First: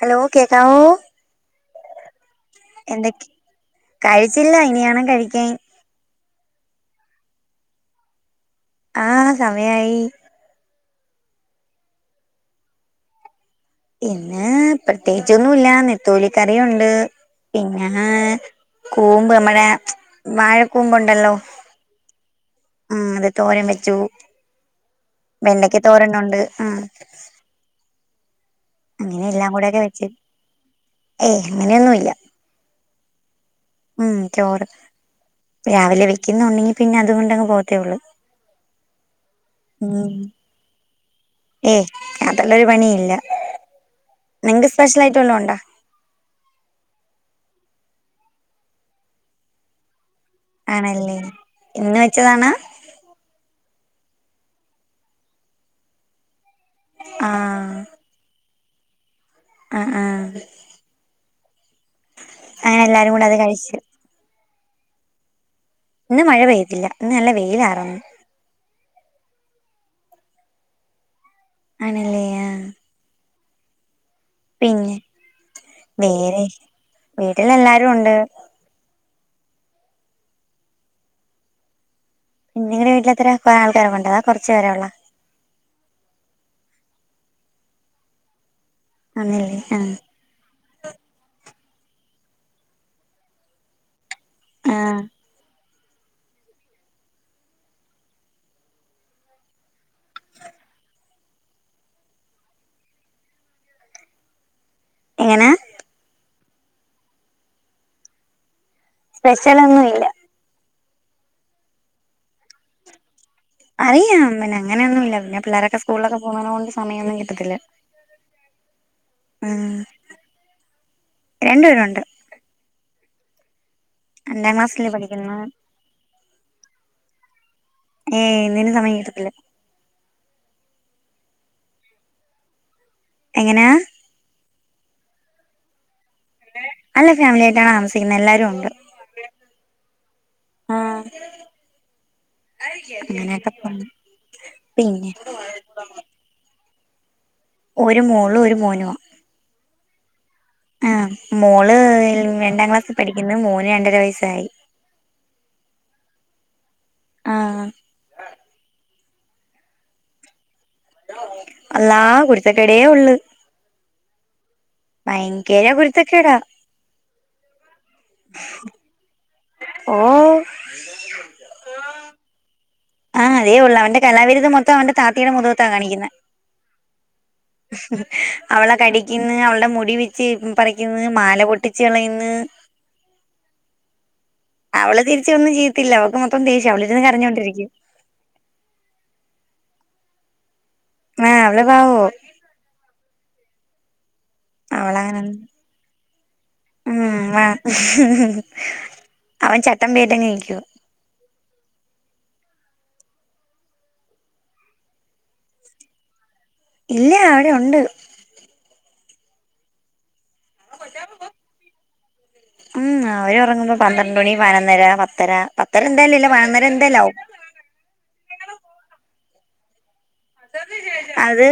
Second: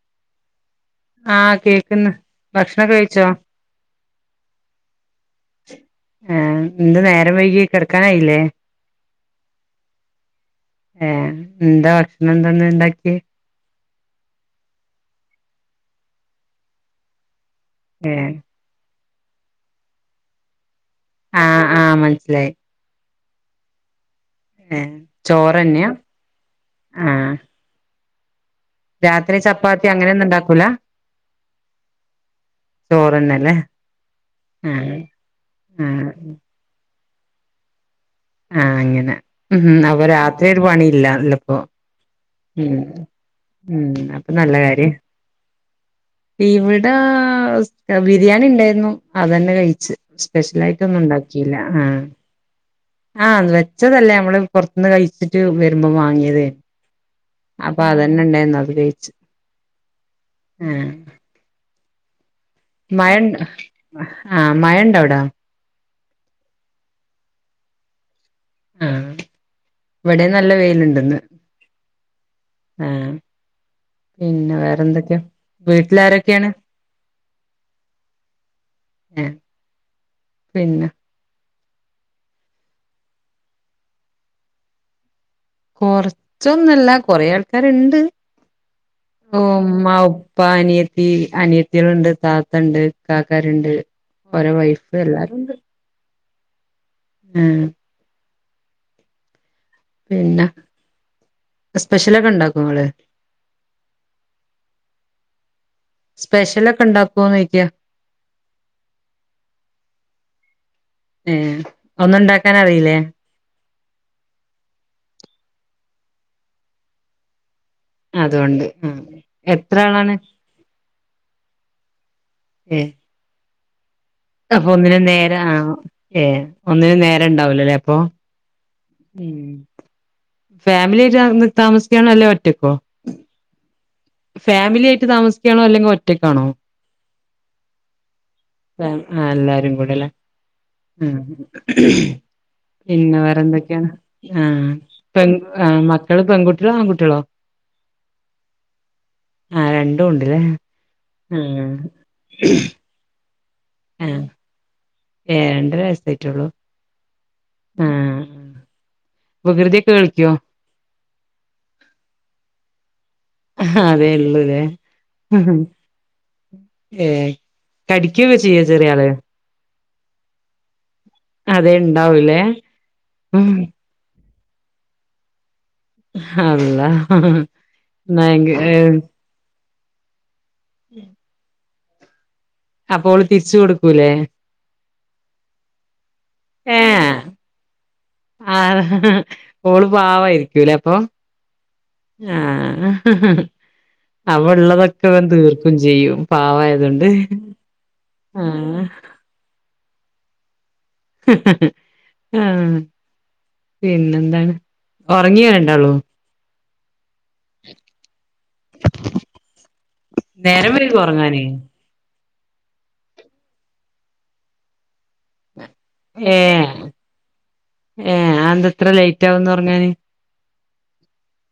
Hello കേകാവോ ആഹ് കേക്ക്ന്ന് ഭക്ഷണം കഴിച്ചോ എന്തൊകി കഴിച്ചില്ല ഇനിണം കഴിക്കാ. ഏ എന്ത് നേരം വൈകി കെടക്കാനായിലെ ആഹ സമയായി ഏ എന്താ ഭക്ഷണം എന്താന്നണ്ടാക്ക്യേ ഇന്ന് പ്രത്യേകിച്ചൊന്നുല്ല നെത്തോലികറിയുണ്ട് പിന്നെ ഏഹ് കൂമ്പ് നമ്മടെ വാഴക്കൂമ്പ്ണ്ടല്ലോ ആഹ് ആഹ് മനസ്സിലായി ഉം അത് തോരൻ വെച്ചു ഏഹ് വെണ്ടക്ക ചോറന്നെയാ തോരനുണ്ട് ഉം ആഹ് അങ്ങനെ രാത്രി എല്ലാം കൂടെയൊക്കെ ചപ്പാത്തി വെച്ച് അങ്ങനെയൊന്നും ഉണ്ടാക്കൂല ഏയ് അങ്ങനെയൊന്നുല്ല ചോറന്നല്ലേ ഉം ചോറ് ആഹ് രാവിലെ ആഹ് വെക്കുന്നുണ്ടെങ്കി പിന്നെ അതുകൊണ്ടങ്ങ് പോകത്തേള്ളു ആഹ അങ്ങനെ ഉം അപ്പൊ രാത്രി ഒരു പണിയില്ല അല്ലപ്പോ ഏയ് അതുള്ളൊരു ഉം പണിയില്ല ഉം അപ്പൊ നല്ല നിങ്ങക്ക് കാര്യാ [unintelligible] ഇവിടെ ബിരിയാണി ഉണ്ടായിരുന്നു അതന്നെ കഴിച്ച് സ്പെഷ്യൽ ആായിട്ടൊന്നും ആണല്ലേ ഉണ്ടാക്കിയില്ല ആഹ ഇന്ന് വെച്ചതാണാ ആഹ അത് വെച്ചതല്ലേ നമ്മള് പുറത്തുന്ന് കഴിച്ചിട്ട് വരുമ്പോ വാങ്ങിയത് ആഹ് അപ്പൊ അതന്നെ ഉണ്ടായിരുന്നു അത്കയിച് ആ ആ ആഹ് അങ്ങനെ എല്ലാരും കൂടെ അത് മയണ്ട് കഴിച്ചു ആഹ മയണ്ട അവിടാ ഇന്ന് മഴ പെയ്യത്തില്ല ഇന്ന് നല്ല വെയിലാറന്നു ആഹ ഇവിടെ നല്ല വെയിലുണ്ടന്ന് ആണല്ലേ ആഹ് ആ പിന്നെ വേറെന്തൊക്കെയാ വേറെ വീട്ടിലാരൊക്കെയാണ് വീട്ടിൽ എല്ലാരും ഉണ്ട് ആ പിന്നെ നിങ്ങടെ വീട്ടിലത്ര [unintelligible] ആൾക്കാരെക്ക അതോ കൊറച്പേരോള്ളു കൊറച്ചൊന്നല്ല കൊറേ ആൾക്കാരുണ്ട് ആണല്ലേ ആഹ് ഉമ്മപ്പ പ്പ അനിയത്തി അനിയത്തികളുണ്ട് താത്ത ഉണ്ട് കാക്കാരുണ്ട് ഓരെ വൈഫ് ആഹ് എല്ലാരും ഉണ്ട് ഉം പിന്നെ സ്പെഷ്യലൊക്കെ ഉണ്ടാക്കോ നിങ്ങള് എങ്ങനെ സ്പെഷ്യലൊ ഒക്കെ ഉണ്ടാക്കുവോന്ന് ചോദിക്കാ സ്പെഷ്യലൊന്നും ഇല്ല ഏ ഒന്നും ഉണ്ടാക്കാനറിയില്ലേ അറിയാം പിന്നെ അങ്ങനെയൊന്നും ഇല്ല പിന്നെപിള്ളോരൊക്കെ സ്കൂളൊക്കെ പോകോ കൊണ്ട് സമയമൊന്നും കിട്ടത്തില്ല അതൊണ്ട് ആഹ് ആഹ് എത്ര ആളാണ് രണ്ടുപേരുണ്ട് ഏ രണ്ടാം അപ്പൊ ക്ലാസ്സില് ഒന്നിന്നും പഠിക്കുന്ന നേരെ ആ ഏ ഒന്നിനും നേര ഉണ്ടാവലോല്ലേ അപ്പൊ ഏയ് ഒന്നിനും സമയം കിട്ടത്തില്ല ഉം ഫാമിലി ആയിട്ട് അവിടന്ന് താമസിക്കാണോ അല്ലേ ഒറ്റക്കോ എങ്ങനെ ഫാമിലി ആയിട്ട് താമിക്കണോ അല്ലെങ്കിൽ ഒ അല്ല ഫാമിലിയായിട്ടാ ആ എല്ലാരും കൂടെല്ലേ ആഹ് ഉം പിന്നെ വേറെ അങ്ങനെയൊക്കെ പോണ് എന്തൊക്കെയാണ് ആഹ് പിന്നെ പെഗ് അ മക്കളു പെൺകുട്ടികളോ ആൺകുട്ടികളോ ഒരു മോളും ഒരു മോനും ആഹ് രണ്ടും ഉണ്ടല്ലേ ആഹ് ആ മോള് രണ്ടാം ക്ലാസ്സിൽ പഠിക്കുന്ന് മോന് രണ്ടര വയസ്സായി ഏണ്ടരസേ അയിട്ടുള്ളൂ ആഹ് ഉം വികൃതി കേൾത്തിയോ അള്ളാ കുരുത്തക്കേടേ ഒള്ള് അഹാ അതെ ഉള്ളുലേ ഭയങ്കര കുരുത്തക്കേടാ ഏയ് കടിക്കു ഒക്കെ ചെയ്യുവോ ചെറിയള് ഓ അതെ ഉണ്ടാവൂലേ ആ ഉം അതേയുള്ളൂഅവന്റെ കലാവിരുത് മൊത്ത അവൻ്റെ താത്തേടെ മുഖത് ത്താ, കാണിക്കുന്നേ അള്ളാ ഭയങ്ക അവളേകടിക്കും ക്കുന്ന് അവളുടെ മുടി പിച്ചിപറിക്കുന്ന്, മാല പൊട്ടിച്ചുകളയുന്നു അപ്പോ ഓള് തിരിച്ചു കൊടുക്കൂല്ലേ അവളുതിരിച്ചൊന്നും ചെയ്യത്തില്ല, അവൾക്ക് മൊത്തം ദേഷ്യമാഅവളിരുന്ന് കരഞ്ഞൊണ്ടിരിക്കും ആഹ്, ഓളുപാവമായിരിക്കൂലേയപ്പൊ ആഹ്, അവളുപാവമാ ആഹ് അവളുള്ളതൊക്കെ അവളങ്ങനെ തീർക്കും ചെയ്യും, പാവമായതുകൊണ്ട് ഉം ആഹ് ആഹ് അവൻ ചട്ടമ്പിയായിട്ടു തന്നെയിരിക്കുന്നു ആഹ് പിന്നെന്താണ്, ഉറങ്ങിയോരണ്ടാള്ളും ഇല്ല, അവിടെയുണ്ട് നേരംവൈകുവോ ഉറങ്ങാന് ഉം.. അവരുറങ്ങുമ്പോ പന്ത്രണ്ടു മണി പതിനൊന്നര, പത്തര പത്തര എന്തായാലുമില്ല പതിനൊന്നരഎന്തായാലുമാകും ഏഹ്.. അന്തെന്തായിത്ര ലേറ്റാകുന്നത് ഉറങ്ങാന് അത്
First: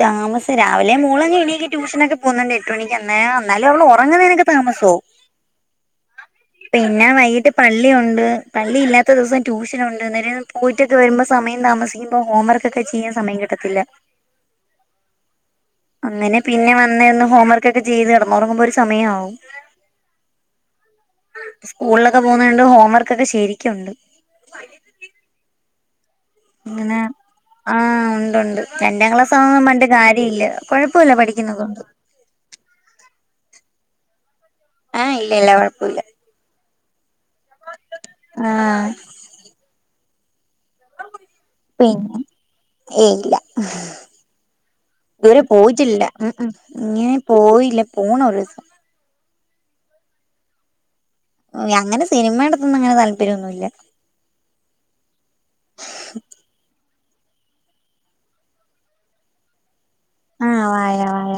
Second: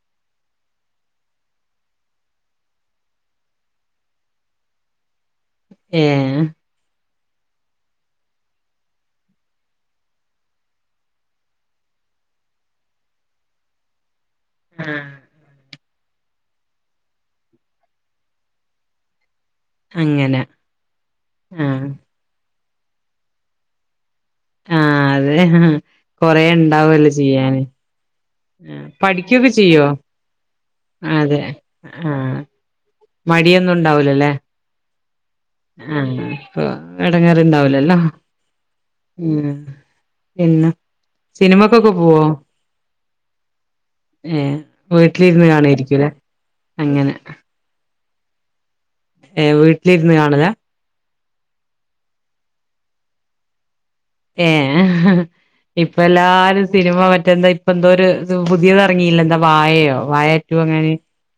താമസിച്ച്, രാവിലെ മോളങ്ങെണീറ്റ് ട്യൂഷനൊക്കെ പോകുന്നുണ്ട് എട്ടുമണിക്ക് എന്നാ, എന്നാലും അവളുറങ്ങുന്നതിനൊക്കെ താമസമാകും. ഏഹ് പിന്നെവൈകിട്ടു പള്ളിയുണ്ട്, പള്ളി ഇല്ലാത്തദിവസം ട്യൂഷനുണ്ട് അന്നേരംപോയി ചുറ്റിയിട്ടു വരുമ്പോ സമയം താമസിക്കുമ്പോ ഹോംവർക്കൊക്കെ ചെയ്യാൻ സമയം കിട്ടത്തില്ല ആഹ് അങ്ങനെ പിന്നെവന്നു നിന്ന്ഹോംവർക്കൊക്കെ ചെയ്തുകിടന്നുറങ്ങുമ്പോൾ ഒരു സമയമാവും അങ്ങനെ ആ സ്കൂളിലൊക്കെ പോകുന്നകൊണ്ട് ഹോംവർക്കൊക്കെശരിക്കുമുണ്ട് ആഹ്, അതെ അങ്ങനെ കൊറെയുണ്ടാവുവല്ലോ ചെയ്യാന് ആഹ് ഉണ്ടുണ്ട് രണ്ടാം ക്ലാസ് പഠിക്കുവൊക്കെ ആവുമ്പോ ചെയ്യോ, പറഞ്ഞിട്ട് കാര്യമില്ല കൊഴപ്പമില്ല അതെ.. പഠിക്കുന്നതുകൊണ്ട് ആഹ് മടിയൊന്നുമുണ്ടാവൂലല്ലേ ഏഹ്, ഇല്ല ഇല്ല കൊഴപ്പമില്ല ആഹ്, എടങ്ങേറുണ്ടാവില്ലയല്ലേ ആഹ് പിന്നെ.. സിനിമക്കൊക്കെ പോവോ ഏ.. യില്ല ഏഹ് ഇതുവരെ വീട്ടിലിരുന്ന് പോയിട്ടില്ല കാണായിരിക്കൂല്ലേ ഉം. അങ്ങനെ ഹും.. പോയില്ല പോണ മോരുദിവസ ഏ, വീട്ടിലിരുന്നുകാണലാ അങ്ങനെ സിനിമായോടൊന്നുങ്ങനെ താല്പര്യമൊന്നുമില്ല ഏഹ് ഇപ്പൊയെല്ലാരും സിനിമ മറ്റേന്താപ്പോന്തോയൊരു പുതിയതിറങ്ങിയില്ലേയെന്താ വാ യയോ ആഹ് വാഴാടുഎങ്ങന്ന് വാഴ വാഴ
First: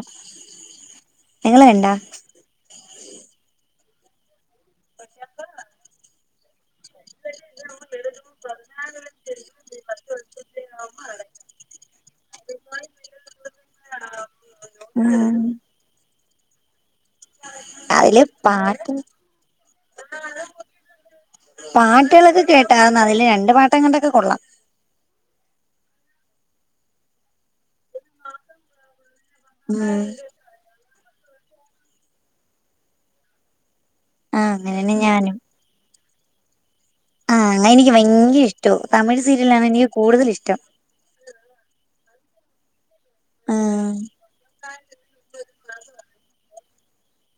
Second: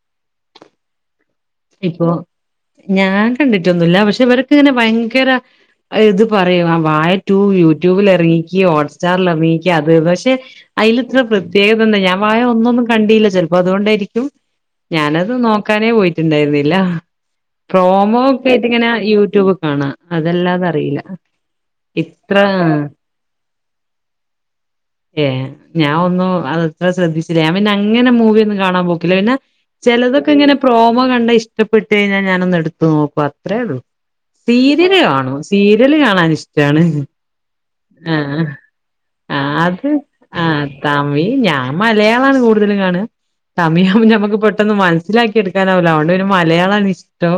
നിങ്ങള് കണ്ടാ ഇപ്പോ ഞാൻ കണ്ടിട്ടൊന്നുമില്ല, പക്ഷെയിവർക്കിങ്ങനെ ഭയങ്കരയിതു പറയുവാ വാഴാടൂ യൂട്യൂബിലിറങ്ങിക്ക് ഹോട്ട് സ്റ്റാറിലിറങ്ങിക്കത് പക്ഷെ അതിലിത്ര പ്രത്യേകതയെന്താ ഞാൻ വാഴയൊന്നൊന്നുംകണ്ടീല്ല ചിലപ്പോ യതുകൊണ്ടായിരിക്കും ഉം ഞാനതുനോക്കാനേ പോയിട്ടുണ്ടായിരുന്നില്ല അതില് പ്രോമോയൊക്കെയായിട്ട ങ്ങനെ പാട്ട് യൂട്യൂബൊക്കെ കാണാം, അതല്ലാതെയറിയില്ല പാട്ടുകളൊക്കെ കേട്ടായിരുന്നതിലുരണ്ടുപാട്ടെങ്ങാണ്ടൊക്കെ കൊള്ളാം. ഏ.. ഞാൻഒന്നോ [unintelligible] അതുശ്രദ്ധിച്ചില്ല, ഞാൻ പിന്നെയങ്ങനെ മൂവി യൊന്നും കാണാൻ പോക്കില്ല പിന്നെ ഉം ചിലതൊക്കെ ഇങ്ങനെ പ്രോ പ്രെമോകണ്ടിഷ്ടപ്പെട്ടു കഴിഞ്ഞാൽ ഞാനെന്നുഎടുത്തുനോക്കും. അത്രയേയുള്ളൂ ആഹ് അങ്ങനെന്നെ സീരിയലു കാണും ഞാനും സീരിയലുകാണാനിഷ്ടണ് ആഹ്, എനിക്കുഭയങ്കരയിഷ്ടവും തമിഴ് ആ സീരിയലാണ് അത് എനിക്കു ആ കൂടുതലിഷ്ടം തമിഴ് ഞാൻ മലയാളാണ് കൂടുതലും കാണ ആഹ് തമിയാകുമ്പോ ഞമ്മുക്ക് പെട്ടെന്ന് മനസ്സിലാക്കി എടുക്ക ക്കനാവൂല അതോണ്ട് പിന്നെ മലയാളആണ് ഇഷ്ടം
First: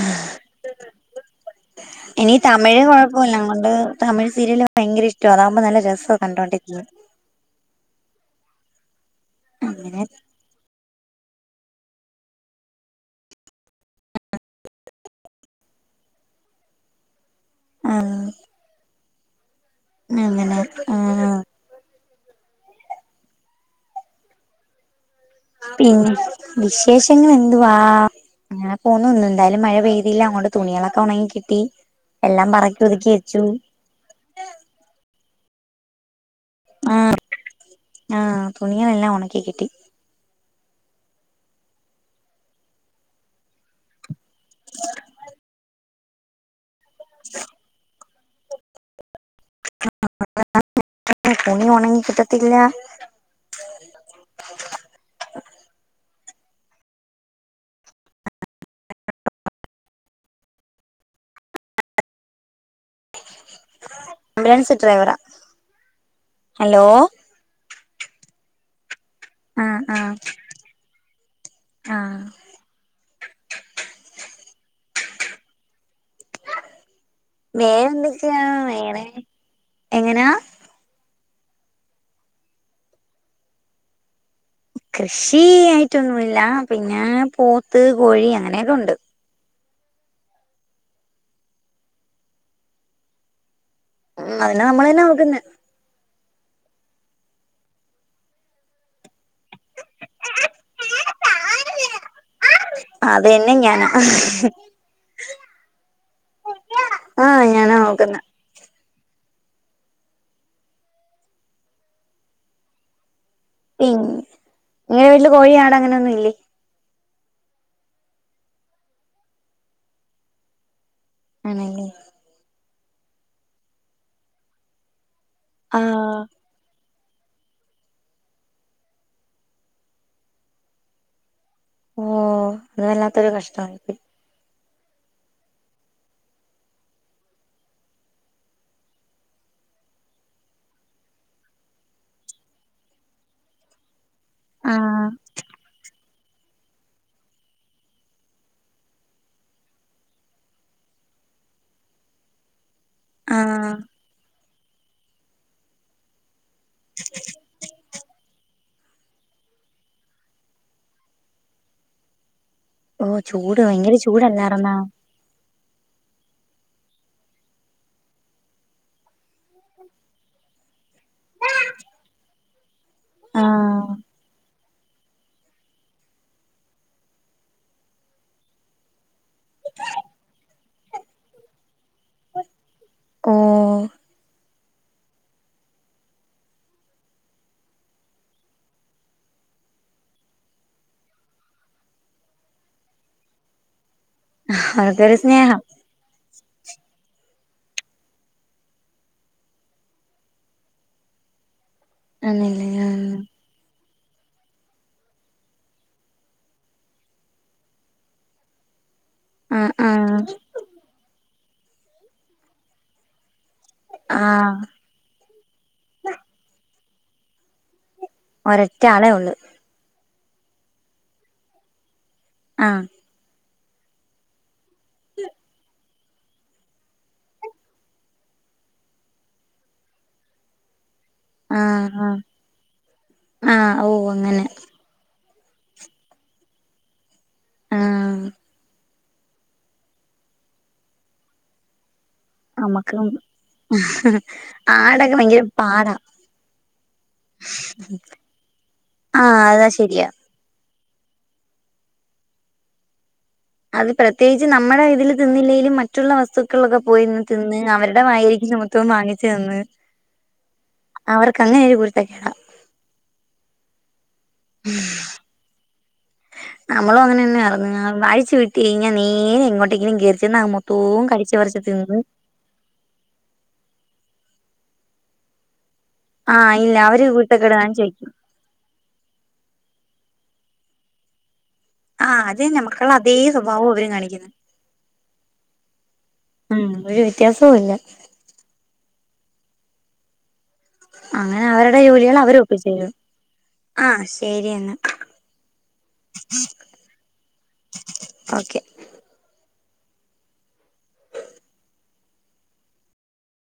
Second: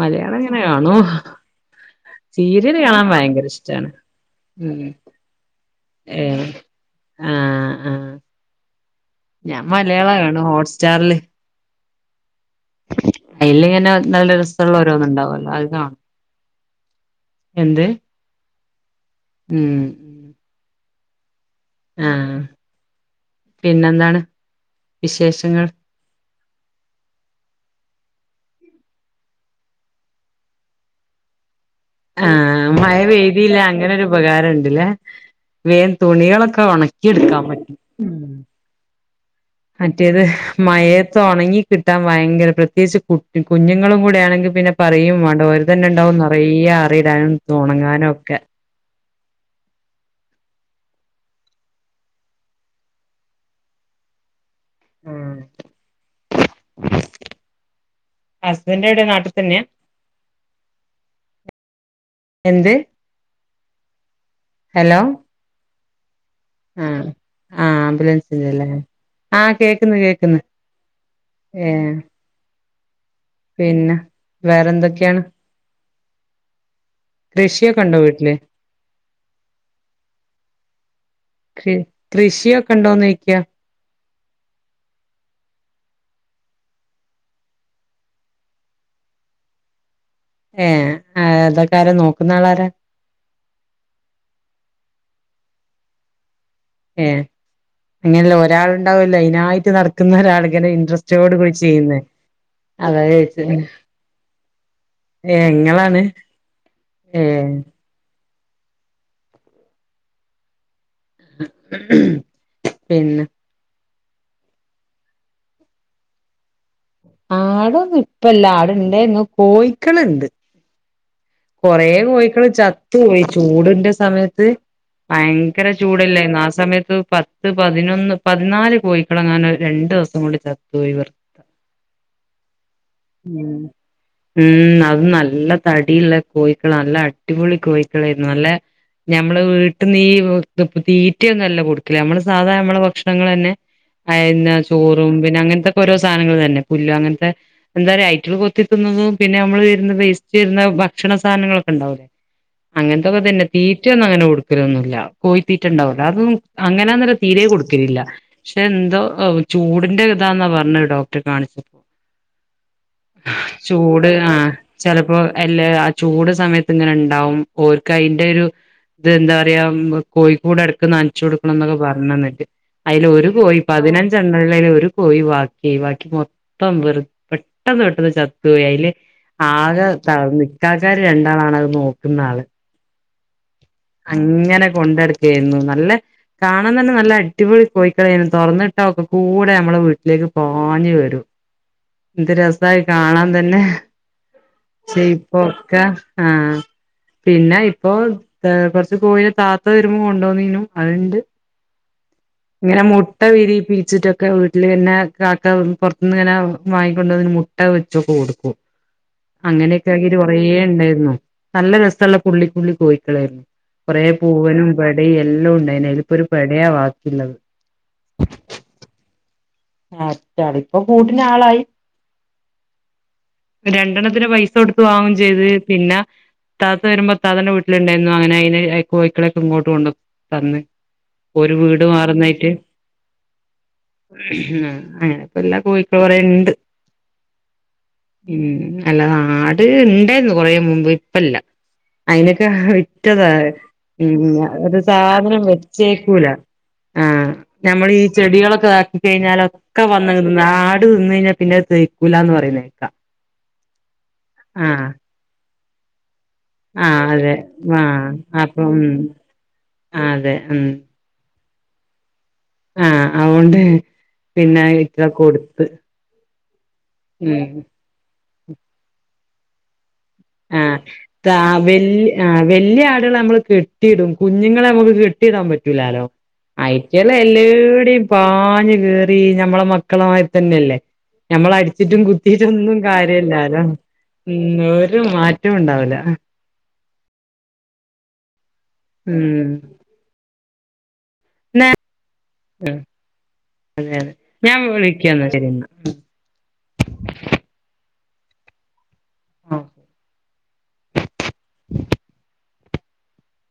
മലയാളം ഇങ്ങനെ കാണും എനി സീരിയല് തമിഴ് കാണാൻ കൊഴപ്പല്ല ഭയങ്കര അതൊണ്ട് ഇഷ്ടാണ് തമിഴ് സീരിയല് ഉം ഭയങ്കരഷ്ട അതാകുമ്പോ നല്ല രസ കണ്ടോണ്ടിരിക്ക ആഹ് ആ ഞാൻ അങ്ങനെ മലയാള കാണ ഹോട്ട്സ്റ്റാറില് അയില്ങ്ങനെ നല്ല രസമുള്ള ഓരോന്നുംണ്ടാവല്ലോ അത് കാണും എന്ത് ആ ഉം അങ്ങനെ ആ ആഹ് പിന്നെന്താണ് വിശേഷങ്ങൾ പിന്നെ വിശേഷങ്ങൾ എന്തുവാ അങ്ങനെ പോന്നുന്ന് എന്തായാലും മഴ പെയ്തില്ല അങ്ങൊണ്ട് തുണികളൊക്കെ ഉണങ്ങി കിട്ടി എല്ലാം ആഹ് പറക്കി മഴ ഒതുക്കി വെച്ചു പെയ്തീല്ല അങ്ങനെരു ഉപകാരം ണ്ടല്ലേ വേൻ തുണികളൊക്കെ ഉണക്കി എടുക്കാൻ പറ്റും ഉം ആഹ് തുണികളെല്ലാം ഉണക്കി കിട്ടി മറ്റേത് മഴയത്ത് ഒണങ്ങി കിട്ടാൻ ഭയങ്കര പ്രത്യേകിച്ച് കുട്ടി കുഞ്ഞുങ്ങളും കൂടെയാണെ പിന്നെ പറയും വേണ്ട ഓര് തന്നെ ണ്ടാവും നിറയ ആറിടാനും ഒണങ്ങാനും ഒക്കെ [unintelligible] തുണി ഒണങ്ങി കിട്ടത്തില്ല [inaudible] ഹസ്ബൻഡ് എവിടെ നാട്ടിൽ തന്നെയ എന്തെ ആംബുലൻസ് ഡ്രൈവറ ആഹ് ആഹ് ആംബുലൻസിന്റ അല്ലേ ആഹ് ആ കേക്കുന്നു ആ കേക്കുന്നു ഏ ആ പിന്നെ വേറെ എന്തൊക്കെയാണ് കൃഷിയൊക്കെ വേറെ ഉണ്ടോ വീട്ടില് എന്തൊക്കെയാ വേറെ എങ്ങനാ കൃ കൃഷിയൊക്കെ ഉണ്ടോന്ന് ചോയിക്യാ കൃഷി ആയിട്ടൊന്നുല്ല പിന്നെ പോത്ത് കോഴി അങ്ങനെക്കെ ഉണ്ട് ഏ അതൊക്കെ ആരാ നോക്കുന്ന ആളാര ഉം അതിനെ നമ്മളന്നെ നോക്കുന്നെ ഏഹ് അങ്ങനെയല്ല ഒരാൾ ഉണ്ടാവില്ല അയ്നായിട്ട് നടക്കുന്ന ഒരാൾ ഇങ്ങനെ ഇൻട്രസ്റ്റോട് കൂടി ചെയ്യുന്നേ അതെന്നെ ഞാൻ ഏ ഇങ്ങളാണ് ഏ ആഹ് ഞാനാ നോക്കുന്ന് പിന്നെ പിൻ നിങ്ങെടെ വീട്ടില് കോഴി ആട് അങ്ങനൊന്നും ഇല്ലേ ആടൊന്നും ഇപ്പല്ല ആടുണ്ടയിന്നു കോയിക്കളുണ്ട് കൊറെ ആണല്ലേ കോഴിക്കള് ചത്ത് പോയി ചൂടിന്റെ സമയത്ത് ഭയ ങ്കര ആഹ് ചൂടല്ലായിന്ന ആ സ സമയത്ത് പത്ത് പതിനൊന്ന് പതിനാല് കോയിക്കളങ്ങാൻ രണ്ടു ദിവസം കൊണ്ട് ചത്തുപോയി ഓ അത് വല്ലാത്തൊരു ഉം കഷ്ടമായി പോയി ഉം അത് നല്ല തടിള്ള കോഴിക്കള് നല്ല അടിപൊളി കോഴിക്കളായിരുന്നു നല്ല ഞമ്മള് വീട്ടിന്ന് ഈ തീറ്റയൊന്നും അല്ല കൊടുക്കല് നമ്മള് സാധാ നമ്മെളെ ഭക്ഷണങ്ങളെന്നെ അയന്ന ആഹ് ചോറും പിന്നെ അങ്ങനത്തൊക്കെ ഓരോ സ സാധനങ്ങൾ തന്നെ പുല്ല് അങ്ങനത്തെ എന്താ പറയ ഐറ്റങ്ങൾ കൊത്തി തിന്ന്ന്നതും പിന്നെ നമ്മൾ വരുന്ന വേസ്റ്റ് വരുന്ന ഭ ക്ഷണ സാധനങ്ങളൊക്കെ ഉണ്ടാവൂലോ അങ്ങനത്തൊക്കെ തന്നെ ആഹ് തീറ്റ ഒന്നും അങ്ങനെ കൊടുക് ക്കൊലൊന്നുല്ല കോഴത്തീറ്റുണ്ടാവല്ലോ അതും അങ്ങനെന്നരം തീരെ കൊടുക് ക്കലില്ല പക്ഷെ എന്തോ ചൂടിന്റെ ഇതാന്നാ പറഞ്ഞ ഡോക്ടറെ കാണിച്ചപ്പോ ഓഹ് ഭയങ്കര ചൂട് ആഹ് ചൂടല്ലാർന്നാ ചെലപ്പോ എല്ലാ ആ ചൂട് സമയത്ത് ഇങ്ങനെ ഉണ്ടാവും ഓർക്ക് അതിന്റെ ഒരു ഇത് എന്താ പറയാ കോഴിക്കൂട് ഇടക്ക് നനച് ച്ച് കൊടുക്കണം എന്നൊക്കെ പറഞ്ഞു അന്നിട്ട് അതിൽ ഒരു കോഴി ആഹ് പതിനഞ്ചെണ്ണയില് ഒരു കോയി ബാക്കി ബാക്കി മൊത്തം വെറു പെട്ടെന്ന് പെട്ടെന്ന് ചത്തുപോയി അതില് ആകെ തളർന്നു ഇക്കാക്കാമാര് രണ്ടാളാണത് അത് നോക്കുന്ന ആള് ഓഹ് അങ്ങനെ കൊണ്ടുനട ക്കാരുന്നു നല്ല കാണാൻ തന്നെ നല്ല അടിപൊളി കോഴിക്കളായിരുന്നു തുറന്നുവിട്ട ഒക്കെ കൂടെ നമ്മളെ വീട്ടിലേക്ക് പാഞ്ഞ് വരും എന്ത് രസായി അത് കാണാൻ തന്നെ അതൊരു സ്നേഹം ക്കാ ആഹ്. പിന്നെ ഇപ്പൊ കൊറച്ച് കോഴിനെ താത്ത വരുമ്പോ കൊണ്ടോന്നീനു അത്ണ്ട്. [inaudible] ഇങ്ങനെ മുട്ട ആഹ് വിരീപ്പിച്ചിട്ടൊക്കെ വീ വീട്ടിൽ പിന്നെ കാക്ക പുറത്തു നിന്ന്ങ്ങനെ വാങ്ങിക്കൊണ്ട് വന്ന് മുട്ട വെച്ചൊക്കെ കൊടുക്കും. ആഹ് ആഹ് അങ്ങനെയൊക്കെആകീറ്റ് കൊറേ ഉണ്ടായിരുന്നു. നല്ല രസള്ള പുള്ളിപ്പുള്ളി കോഴിക്കളേയിരുന്നു. കുറെ ആഹ് പൂവനും പെടയും എല്ലാം ഉണ്ടെയ്നു, അതിലിപ്പോ ഒരു പെടയാ ബാക്കിള്ളത്. ഒറ്റ ആളേ ഉള്ള്. ആഹ് ഒറ്റാള്, ഇപ്പൊ കൂട്ടിന് ആളായി. ആഹ്. രണ്ടെണ്ണത്തിന് പൈസ കൊടുത്ത് വാങ്ങും ചെയ്ത് പിന്ന ഇത്താത്ത വരുമ്പൊ ഇത്താത്താൻ്റെ വീട്ടിലുണ്ടായിരുന്നു അങ്ങനെ അയ്നെ ആഹ് കോഴിക്കളൊക്കെ ഇങ്ങോട്ട് കൊണ്ട് തന്ന്. ഒരു വീട് ആഹ് ആഹ് ആഹ് ഓഹ്, അ ആഹ്, അങ്ങനെപ്പ എല്ലാ കോഴിക്കൾ കുറെ ഉണ്ട്. ആഹ് ഉം. അല്ലാതെ ആട് ഇണ്ടേരുന്നു കൊറേ മുമ്പ് ഇപ്പല്ല, അതിന ഹ്ഹ അമ്മക്കും വിറ്റതാ ഉം, ഒരു ആടൊക്കെ ഭയങ്കര സാധനം പാടാ വെച്ചേക്കൂല. ആഹ് ഞമ്മള് ഈ ചെടികളൊക്കെതാക്കി ആഹ് കഴിഞ്ഞാൽ അതാ ഒക്കെ ശരിയാ വന്ന ആട് തിന്നു കഴിഞ്ഞാൽ പിന്നെ അത് തളിർക്കൂല എന്ന് പറയുന്നേ. അത് പ്രത്യേകിച്ച് നമ്മുടെ ഇതിൽ തിന്നില്ലേലും മറ്റുള്ള വസ്തു ക്കളൊക്കെ ആഹ് പോയിന്ന് അതെ തിന്ന് അവരുടെ ആഹ് വായിരിക്കുന്നത് അപ്പം മൊത്തം വാങ്ങിച്ചു തിന്ന് ആഹ് അതെ ഉം അവർക്ക് അങ്ങനെ ഒരു കുരുത്തക്കേടാ. ആഹ് അതുകൊണ്ട് പിന്നെ ഇക്ക കൊടുത്ത്. നമ്മളും അങ്ങനെ തന്നെ ആയ് ഉം രുന്നു അയിച്ചു വിട്ടു കഴിഞ്ഞാ നേരെ എങ്ങോട്ടേങ്കിലും കേറി ചെന്ന് അത് ആഹ് മൊത്തവും താ കടിച്ച് പറിച്ചു തിന്ന് വല്യ ആഹ്, വെല്യആടുകളെ നമ്മള് കെട്ടിയിടും കുഞ്ഞുങ്ങളെ നമ്മുക്ക് കെട്ടിയിടാൻ പറ്റൂലാലോ. ആഹ് ഇല്ല അവര് അവറ്റകള് കുരുത്തക്കേട് കാണിച്ച് എല്ലാടവും വെക്കും പാഞ്ഞു കേറി ഞമ്മളെ മക്കളെമാതിരി തന്നെ അല്ലേ, ഞമ്മളെ അ അടിച്ചിറ്റും ആഹ് അത് തന്നെ കുത്തിട്ടൊന്നും മക്കളുടെ അതേ കാര്യല്ലാലോ, സ്വഭാവം അവരും കാണിക്കുന്നെ ഉം ഒരു മാറ്റം ഉണ്ടാവൂല. ഉം ഒരു വ്യത്യാസവും ഇല്ല. ഉം. അങ്ങനെ അവരുടെ ജോലികൾ അവര് ഒപ്പിച്ച് തരും. അതെ ആഹ് അതെ, ശരി ഞാൻ എന്നാ വിളിക്കാ എന്നാ ശരി എന്നാ. ഓക്കെ. ഓഹ്.